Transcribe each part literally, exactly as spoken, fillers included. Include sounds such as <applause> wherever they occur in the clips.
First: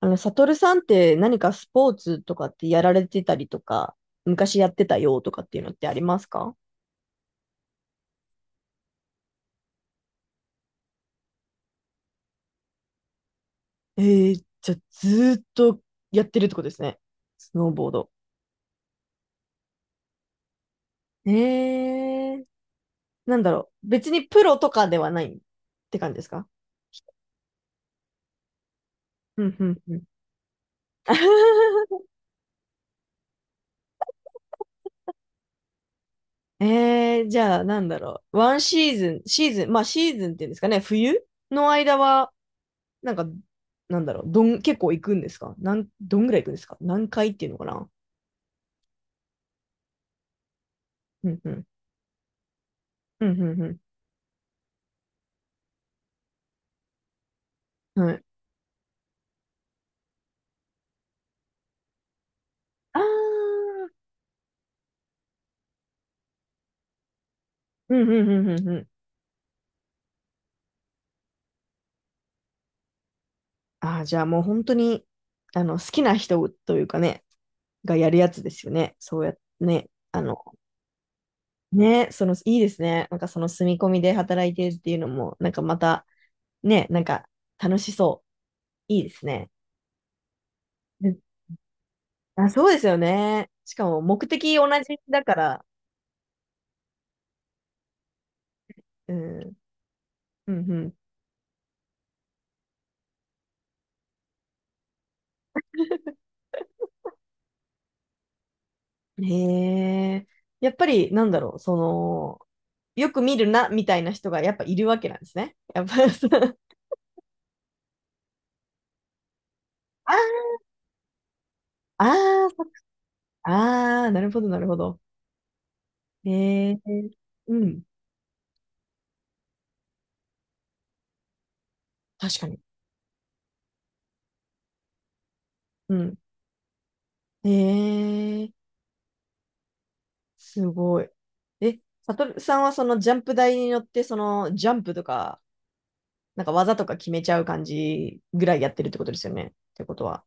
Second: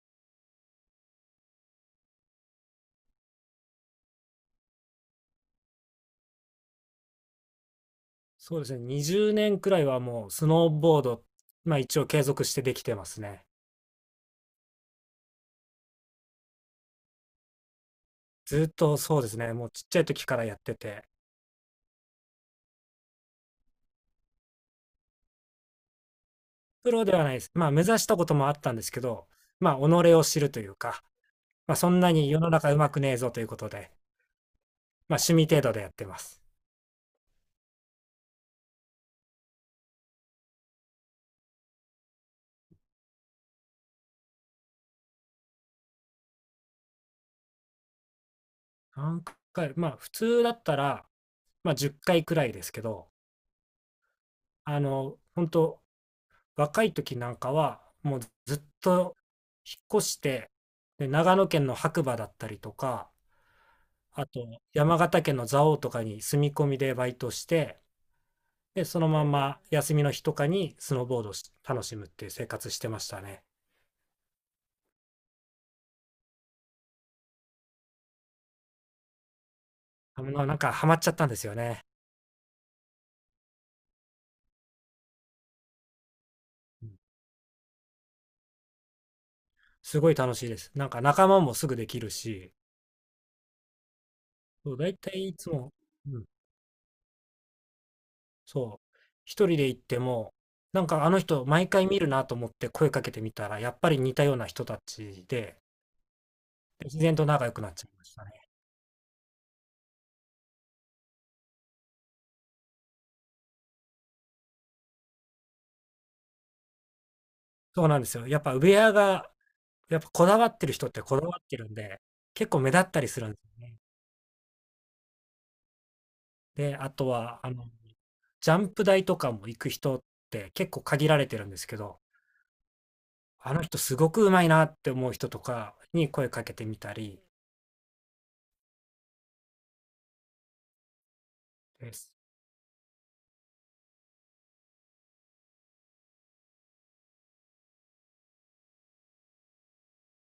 あの、サトルさんって何かスポーツとかってやられてたりとか、昔やってたよとかっていうのってありますか？そうですね。にじゅうねんくらいはもうスノーボード、まあ一応継続してできてますね。えー、じゃあずーっとやってるってことですね。スノーボード。ずっとそうですね。もうちっちゃい時からやってて、えー、なんだろう。別にプロとかではないって感じですか？プロではないです。まあ目指したこともあったんですけど、うんうまあん己うん。を知るというか、まあそん <laughs> なに世の中うまくねえぞということで、まあ趣味程度でやってます。えー、じゃあなんだろう。ワンシーズン、シーズン、まあシーズンっていうんですかね、冬の間は、なんか、なんだろう、どん、結構行くんですか？なん、どんぐらい行くんですか？何回っていうのかな？何回、まあ普通だったら、うんうん。まあじゅっかいくらいですけど、うんうんうあの、本当若い時なんかは、ん。はもうい。ずっと引っ越して、で長野県の白馬だったりとあか、あ、あと、山形県の蔵王とかに住み込みでバイトして、うんうんうんうんうで、ん。そのまま休みの日とかにスノーボードをし楽しむっていう生活してましたね。ああ、じゃあもう本当に、あの、好きな人というかね、がやるやつですよね。そうやってね。ああの、のなんかハマっちゃったんですよね。ね、その、いいですね。なんかその住み込みで働いてるっていうのも、なんかまた、うね、ん、なんか楽しそう。いいですね。すごい楽しいです。なんかうん。仲間もすぐできるあ、し、そうですよね。しかも目的同そうだいじただいかいつら、も、うん、そう、う一ん、人で行っても、うん、うなんん。かあの人毎回見るなと思って声かけてみたら、やっぱり似たような人たちで、で自然と仲良くなっちゃいましたね。へえ。やっぱり、なんだろう、その、よく見るな、みたいな人がやっぱいるわけなんですね。やっぱ、そう。そうなんですよ。やっぱウェアがやっぱこだあわってる人ってこだわってるんで、あ、あ結ー構そっ目か。立ったりするんですよね。あー、なるほど、なるほど。へで、え。あとは、あうの、ん。ジャンプ台とかも行く人って結構限られてるんですけど、確かに。あの人すごくうまいなって思う人とかうにん。声かけてみたりへえ。すごい。え、です。サトルさんはそのジャンプ台に乗って、そのジャンプとか、なんか技とか決めちゃう感じぐらいやってるってことですよね。ってことは。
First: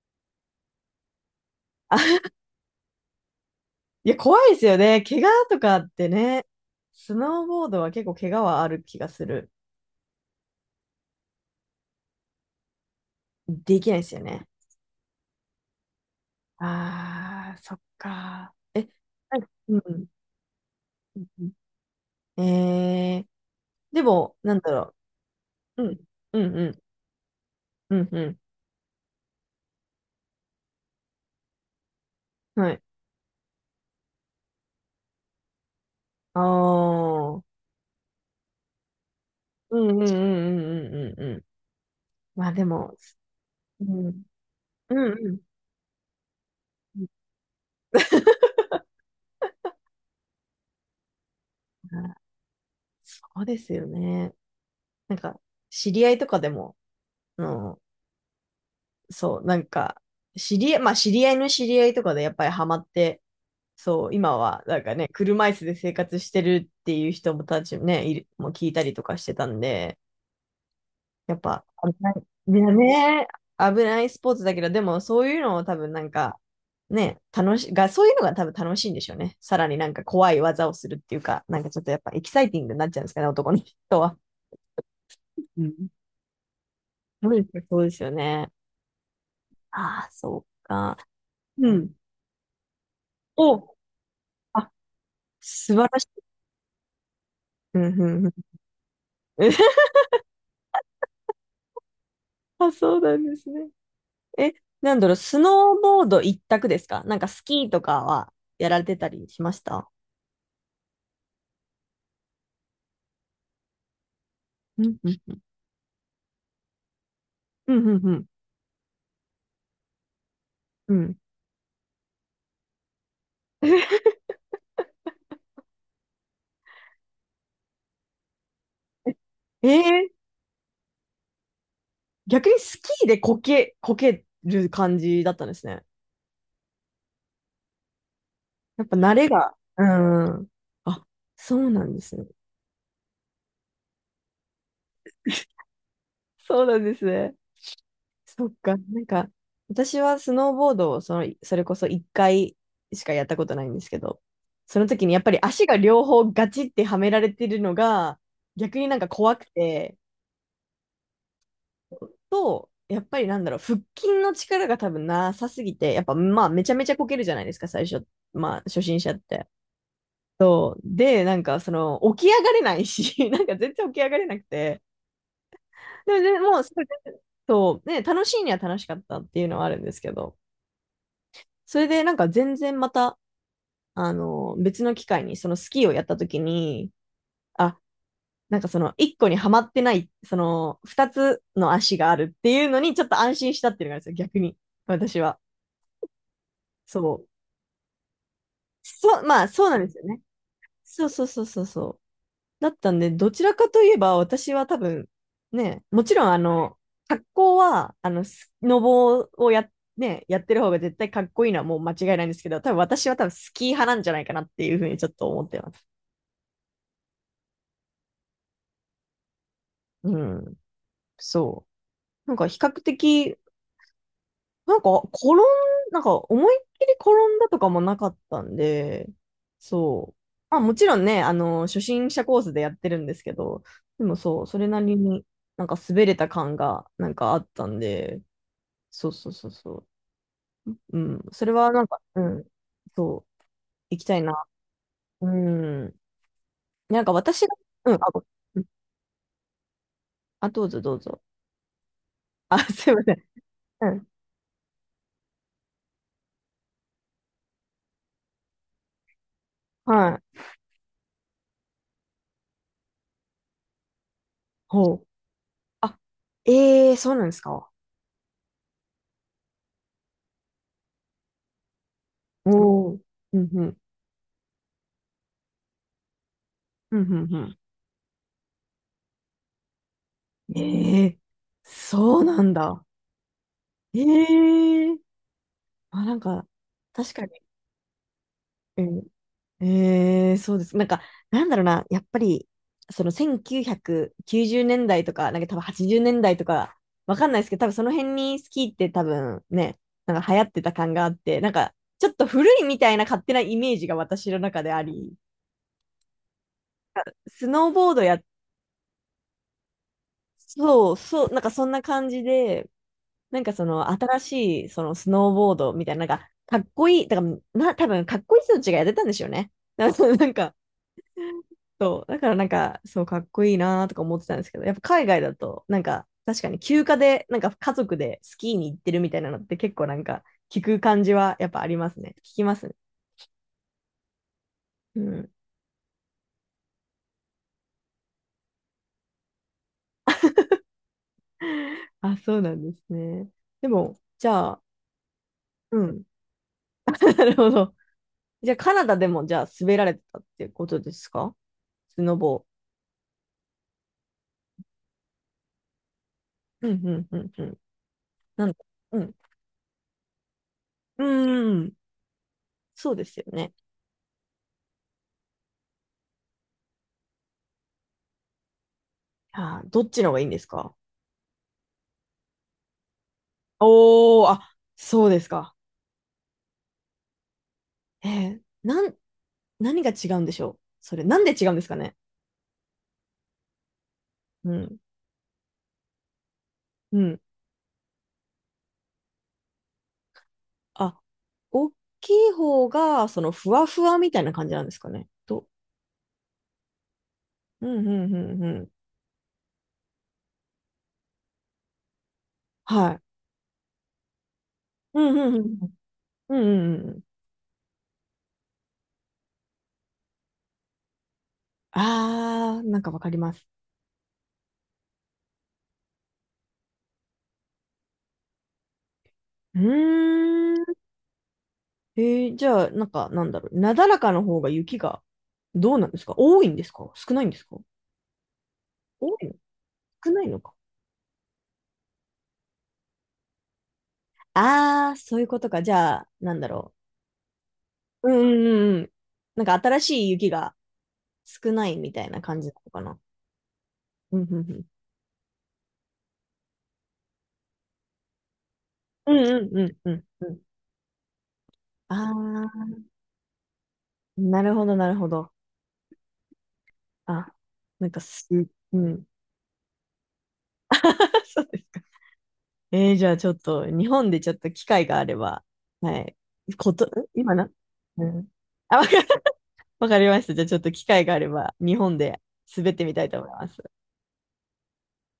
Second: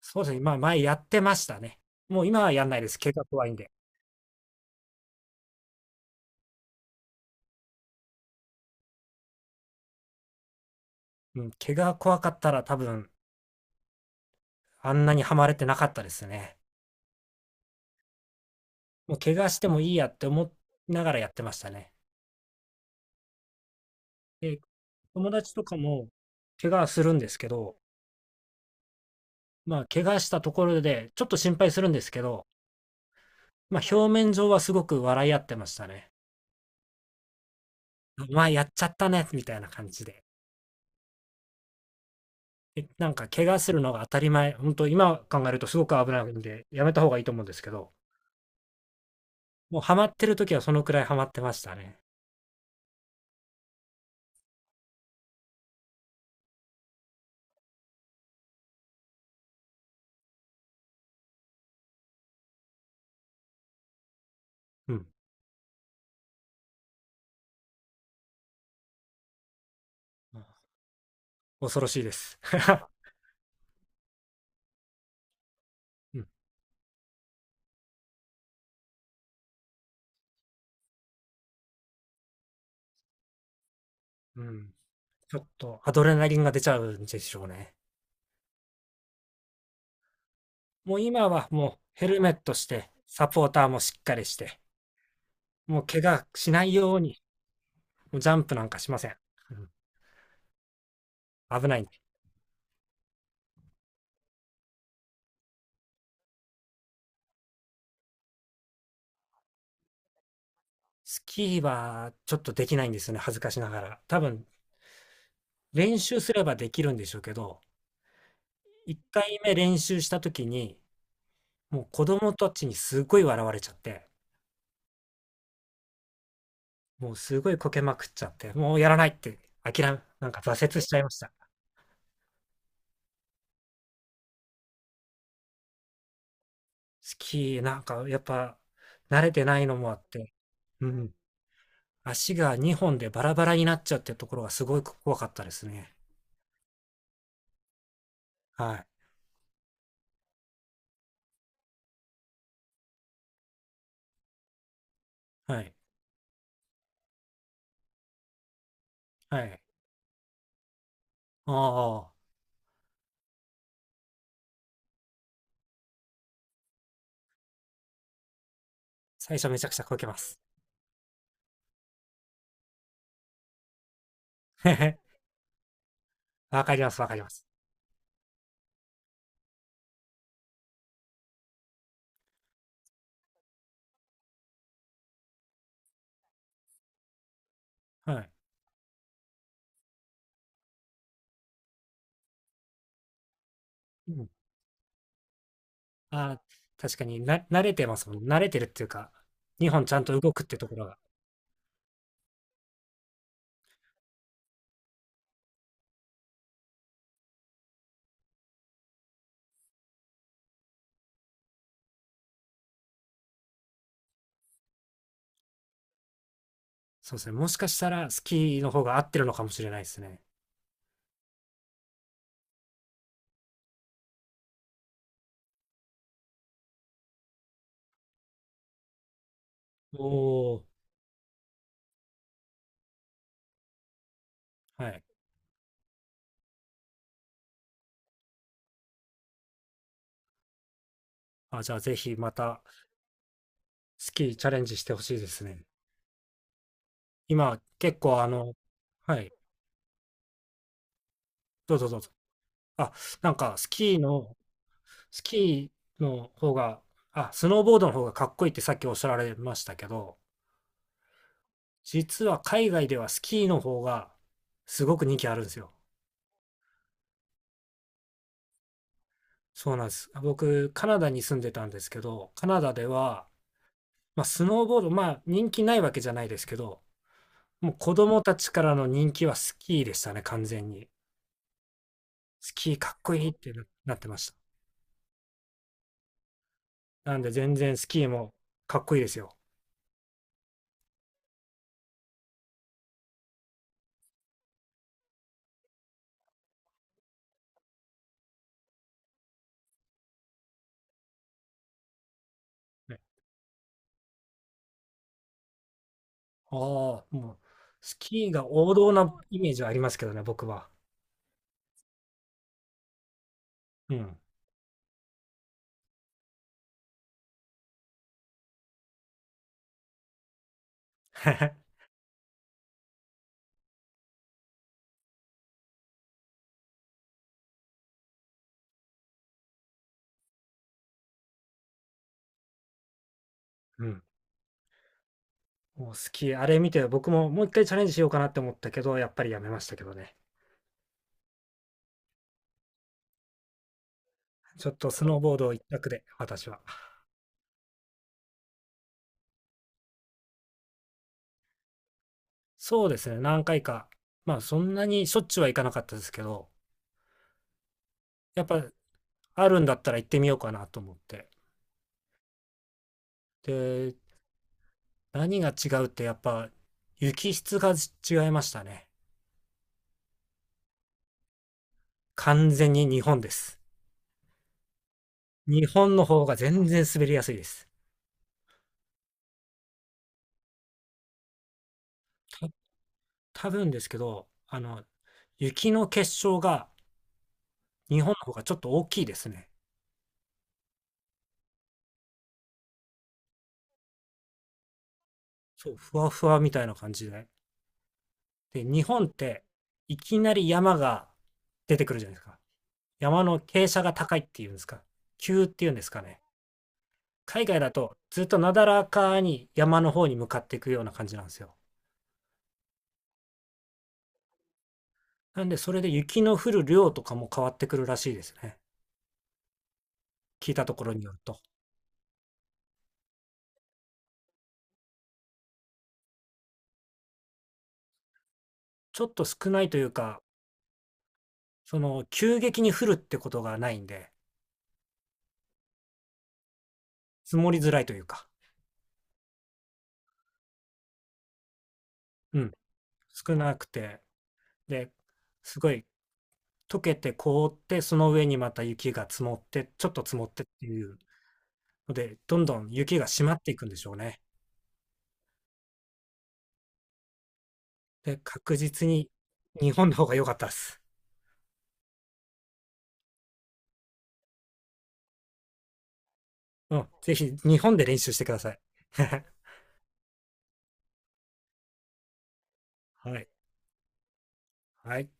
そうですね。まあ前やってましたね。もう今はやんないです。怪我怖いんで。いや、怖いですよね。怪我とかってね。スノーボードは結構怪我はある気がする。うん、怪我怖かったら多分できないですよね。あんなにはまれてなかったですね。ああ、そっか。え、もう怪なんか我してうもいいん。やって思いながらうやってましたね。ん。えー、でも、なんで、だろ友達とかう。うん、もうん、う怪ん、我するんですけど、うん、うまあ、怪我したところで、ちょっと心配するんですけど、ん。はい。まあ、表面上はすごく笑い合ってましたね。ああ、うん、まあ、やっちゃったね、みたいなう感ん、うん、うん、うじで。ん、うん。うん。まあでえも、なんか、怪我するうのが当たん、り前。本当うん、今うん。考えるとすごく危ないんで、やめた方がいいと思うんですけど、もうハマってる時はそのくらいハマってましたあね。ー、そうですよね。なんか、知り合いとかでも、あの、そう、なんか、知り合い、まあ知り合いの知り合いとかでやっぱりハマって、そう、今はなんうかん。ね、車椅子で生活してるっていう人もたちもね、いる、もう聞いたりとかしてたんで、やっぱ恐ろ危しいなでい、す。ね、<laughs> ね、危ないスポーツだけど、でもそういうのを多分なんうん。か、ね、楽し、が、そういうのが多分楽しいんでしょうね。さらになんか怖い技をするっていうか、なんかちょっとやっぱエキサイティングになっちゃうんですかね、男の人は。うん。ちょっうと、ん。アドレナリンが出ちゃうんでそうしでょうすよ、ね。そうですよね。ああ、そうか。もう今はもうヘルメットして、サポーターもしっかりして、素もう晴ら怪しい。我しないように、うんもううんジうャンプなんかしません。んん。 危ない。<laughs> あ、そうなんですね。え、なんだろう、スノーボード一択ですか？なんかスキーとかはやられてたりしました？スキーはちょっとできないんですよね、恥ずかしながら。多分、うんうん。練習すればできるんでしょうけど、うんうんうん。いっかいめ練習した時に、うん。もう子供たちにすごい笑われちゃって、<laughs> もうすごいこけまくっちゃって、もうやらないってえ諦め、ー、なんか挫折しちゃいました。逆にスキーでこけ、こける感じだったんですね。スキーなんかやっぱやっぱ慣慣れれてが。ないのうもあって、ん。うあ、ん、そうなんですね。足がにほんでバラバラになっちゃうってところがすごい怖かったですね。そうなんですね。そっはか。い、なんか、私はスノーボードをその、それこそいっかいしかやったことないんですけど、その時にやっぱりは足い、が両方ガチってはめられてるのが、逆になんか怖はくい。て、ああ、と、やっぱりなんだろう、腹筋の力が多分なさすぎて、やっぱまあめちゃめちゃこけるじゃないですか、最初。まあ初心者っ最て。初めちゃくちゃこけます。そう。で、なんかその、起き上がれないし、<laughs> なんか全然起き上がれなくて。<laughs> でも、でも、わそかりう、ますわかります。そうね、楽しいには楽しかったっていうのはあるんですけど。それでなんか全然また、あの、別の機会にそのスキーをやった時に、あ、はい。なんかその一個にはまってない、その二つの足があるっていうのにちょっと安心したっていうのがあるんですうよ、ん。逆に。私は。あー確そかに、なう。慣れてますもん。慣れてるっていうか、そう、まあそ日うな本んでちすゃよんとね。動くってところが。そうそうそうそうそう。だったんで、どちらかといえば私は多分、ね、もちろんあの、格好は、あの、スノボをやっ、ね、やってる方が絶対かっこいいのはもう間違いないんですけど、多分私は多分スキー派なんじゃないかなっていうふうにちょっと思ってます。そうですね。もしかしたらスキーの方が合ってるのかもしれないですうね。ん、そう。なんか比較的、なんか転ん、なんか思いっきり転んだとかもなかったんで、おそう。まあお、もちろんね、あの、初心者コースでやってるんですけど、でもそう、それなはりい。になんか滑れた感がなんかあったんで、そうそうそうそう。うん、それあ、はじゃあなんぜか、ひうまん、たそう、行きスたいキーな。チャレンジしてほしいでうすね。ん。なんか私が、今うん、あ、結構ご、あの、うん、はい、あ、どうぞどうぞ。どうぞどうぞ。あ、すあ、いません。なんかスうキーん、の、スキーの方が、あ、スノーボードの方がかっこいいってさっきおっしゃられましたけど、はい。実は海外ではスキーの方がすほごくう。人気あるんですよ。あ、ええー、そうなんですか？そうなんです。僕、カナダに住んでたんですけど、カナダでおお、は、うんうん、まあ、スノーボード、まあ、人気ないわけじゃないですけど、うんうんうもう子供たちからの人気はスキーでしたね、完ん。全に。ええ、そうなんスキーだ。かっこいいってななっえてましえ、あ、なんか、た。確なんかで、に。全然スキーもかうっこいいん。ですよ。ええ、そうです。なんか、なんだろうな、やっぱり、そのせんきゅうひゃくきゅうじゅうねんだいとか、なんか多分はちじゅうねんだいとか、わかんないですけど、多分その辺にスキーって多分ね、なんか流行ってた感があって、なんか、ちょっと古いみたいね、な勝手なイメージが私の中であり、ああ、もう、スノーボースドや、キーが王道なイメージはありますけどね、僕は。そう、そう、なんかそんな感じで、なんかそのうん。新しいそのスノーボードみたいな、なんかかっこいい、だからな、多分かっこいい人たちがやってたんでしょうね。<laughs> だからなんか、<laughs> そう、だからなんか、そうかっこいいなーとか思ってたんですけど、やっぱ海外だと、なんか確かに休暇で、なんか家族でスキーに行ってるみたいなのって結構なんか聞く感じはやっぱありますね。聞きますね。うん。うん。もうスキー、あれ見て、僕ももう一回チャレンジしようかなって思ったけど、やっぱりやめましたけどね。<laughs> あ、そうなんですね。でも、じゃあ、ちょっとスノーボード一う択ん。で、私は。<laughs> なるほど。じゃあカナダでもじゃあ滑られてたってことですか？スノボそうですね、何回か。まあ、そんなにしょっちゅうは行かなかったですけど、ー。うんうんうんうん。やなっのか、ぱ、うん。あるんだったら行ってみようかなと思っうて。ーん。そうですよね。で、何が違うって、やっぱ、雪質が違いましたね。あー、どっちの方がいいんですか？完全に日本です。おー、あ、そうですか。日本の方が全然滑りやすいです。えー、なん、何が違うんでしょうそれ、なんで違うんですかね？た、多分ですけど、うあん。の、雪の結晶がうん。日本の方がちょっと大きいですね。あ、大きい方が、その、ふわふわみたいな感じなんですかねと。そう、ふわふわみたいな感じで。うん、うん、うん、うで、ん。日本って、いきなり山が出てくるじゃないですか。はい。山の傾斜が高いっていうんですか、うん、う急っん、ていうんですかね。うん。うん、うん、うん。海外だとずっとなだらかに山の方に向かっていくような感じなんですよ。あー、なんかわかります。なんでそれで雪の降る量とかも変わってくるらしいですね。う聞ーいたとん。ころによると。えー、じゃあ、なんか、なんだろう。なだらかの方が雪が、どうなんですか、多いんですか少ないんですか？ちょ多っといの少ないという少か、ないのか。その急激に降るってことがないんで、ああ、そういうことか。じゃあ、なんだろ積もりづらいというう。うか、んうんうんうん。なんか新しい雪が少ないみたいな感うじん、なのかな。少なくて、うん、うん、で、すごい溶けて凍って、その上にまた雪がうん。積もうっん。うて、んちょうんうっんと積うもんっうん。てっていうので、どんどあん雪が締まっていくんでしょうあ、ね。なるほど、なるほど。あ、なんかで、す、確う実ん。に日本の方が良かったです。<laughs> そうですか。えー、じゃあちょっと、日本でちょっと機会があれば、はい。こうと、ん。ん、ぜひ今な、日本で練う習してん。ください。あ、わか、<laughs> <laughs> わかりました。じゃあちょっと機会があれば、日本で滑ってみたいはと思い。います。はい。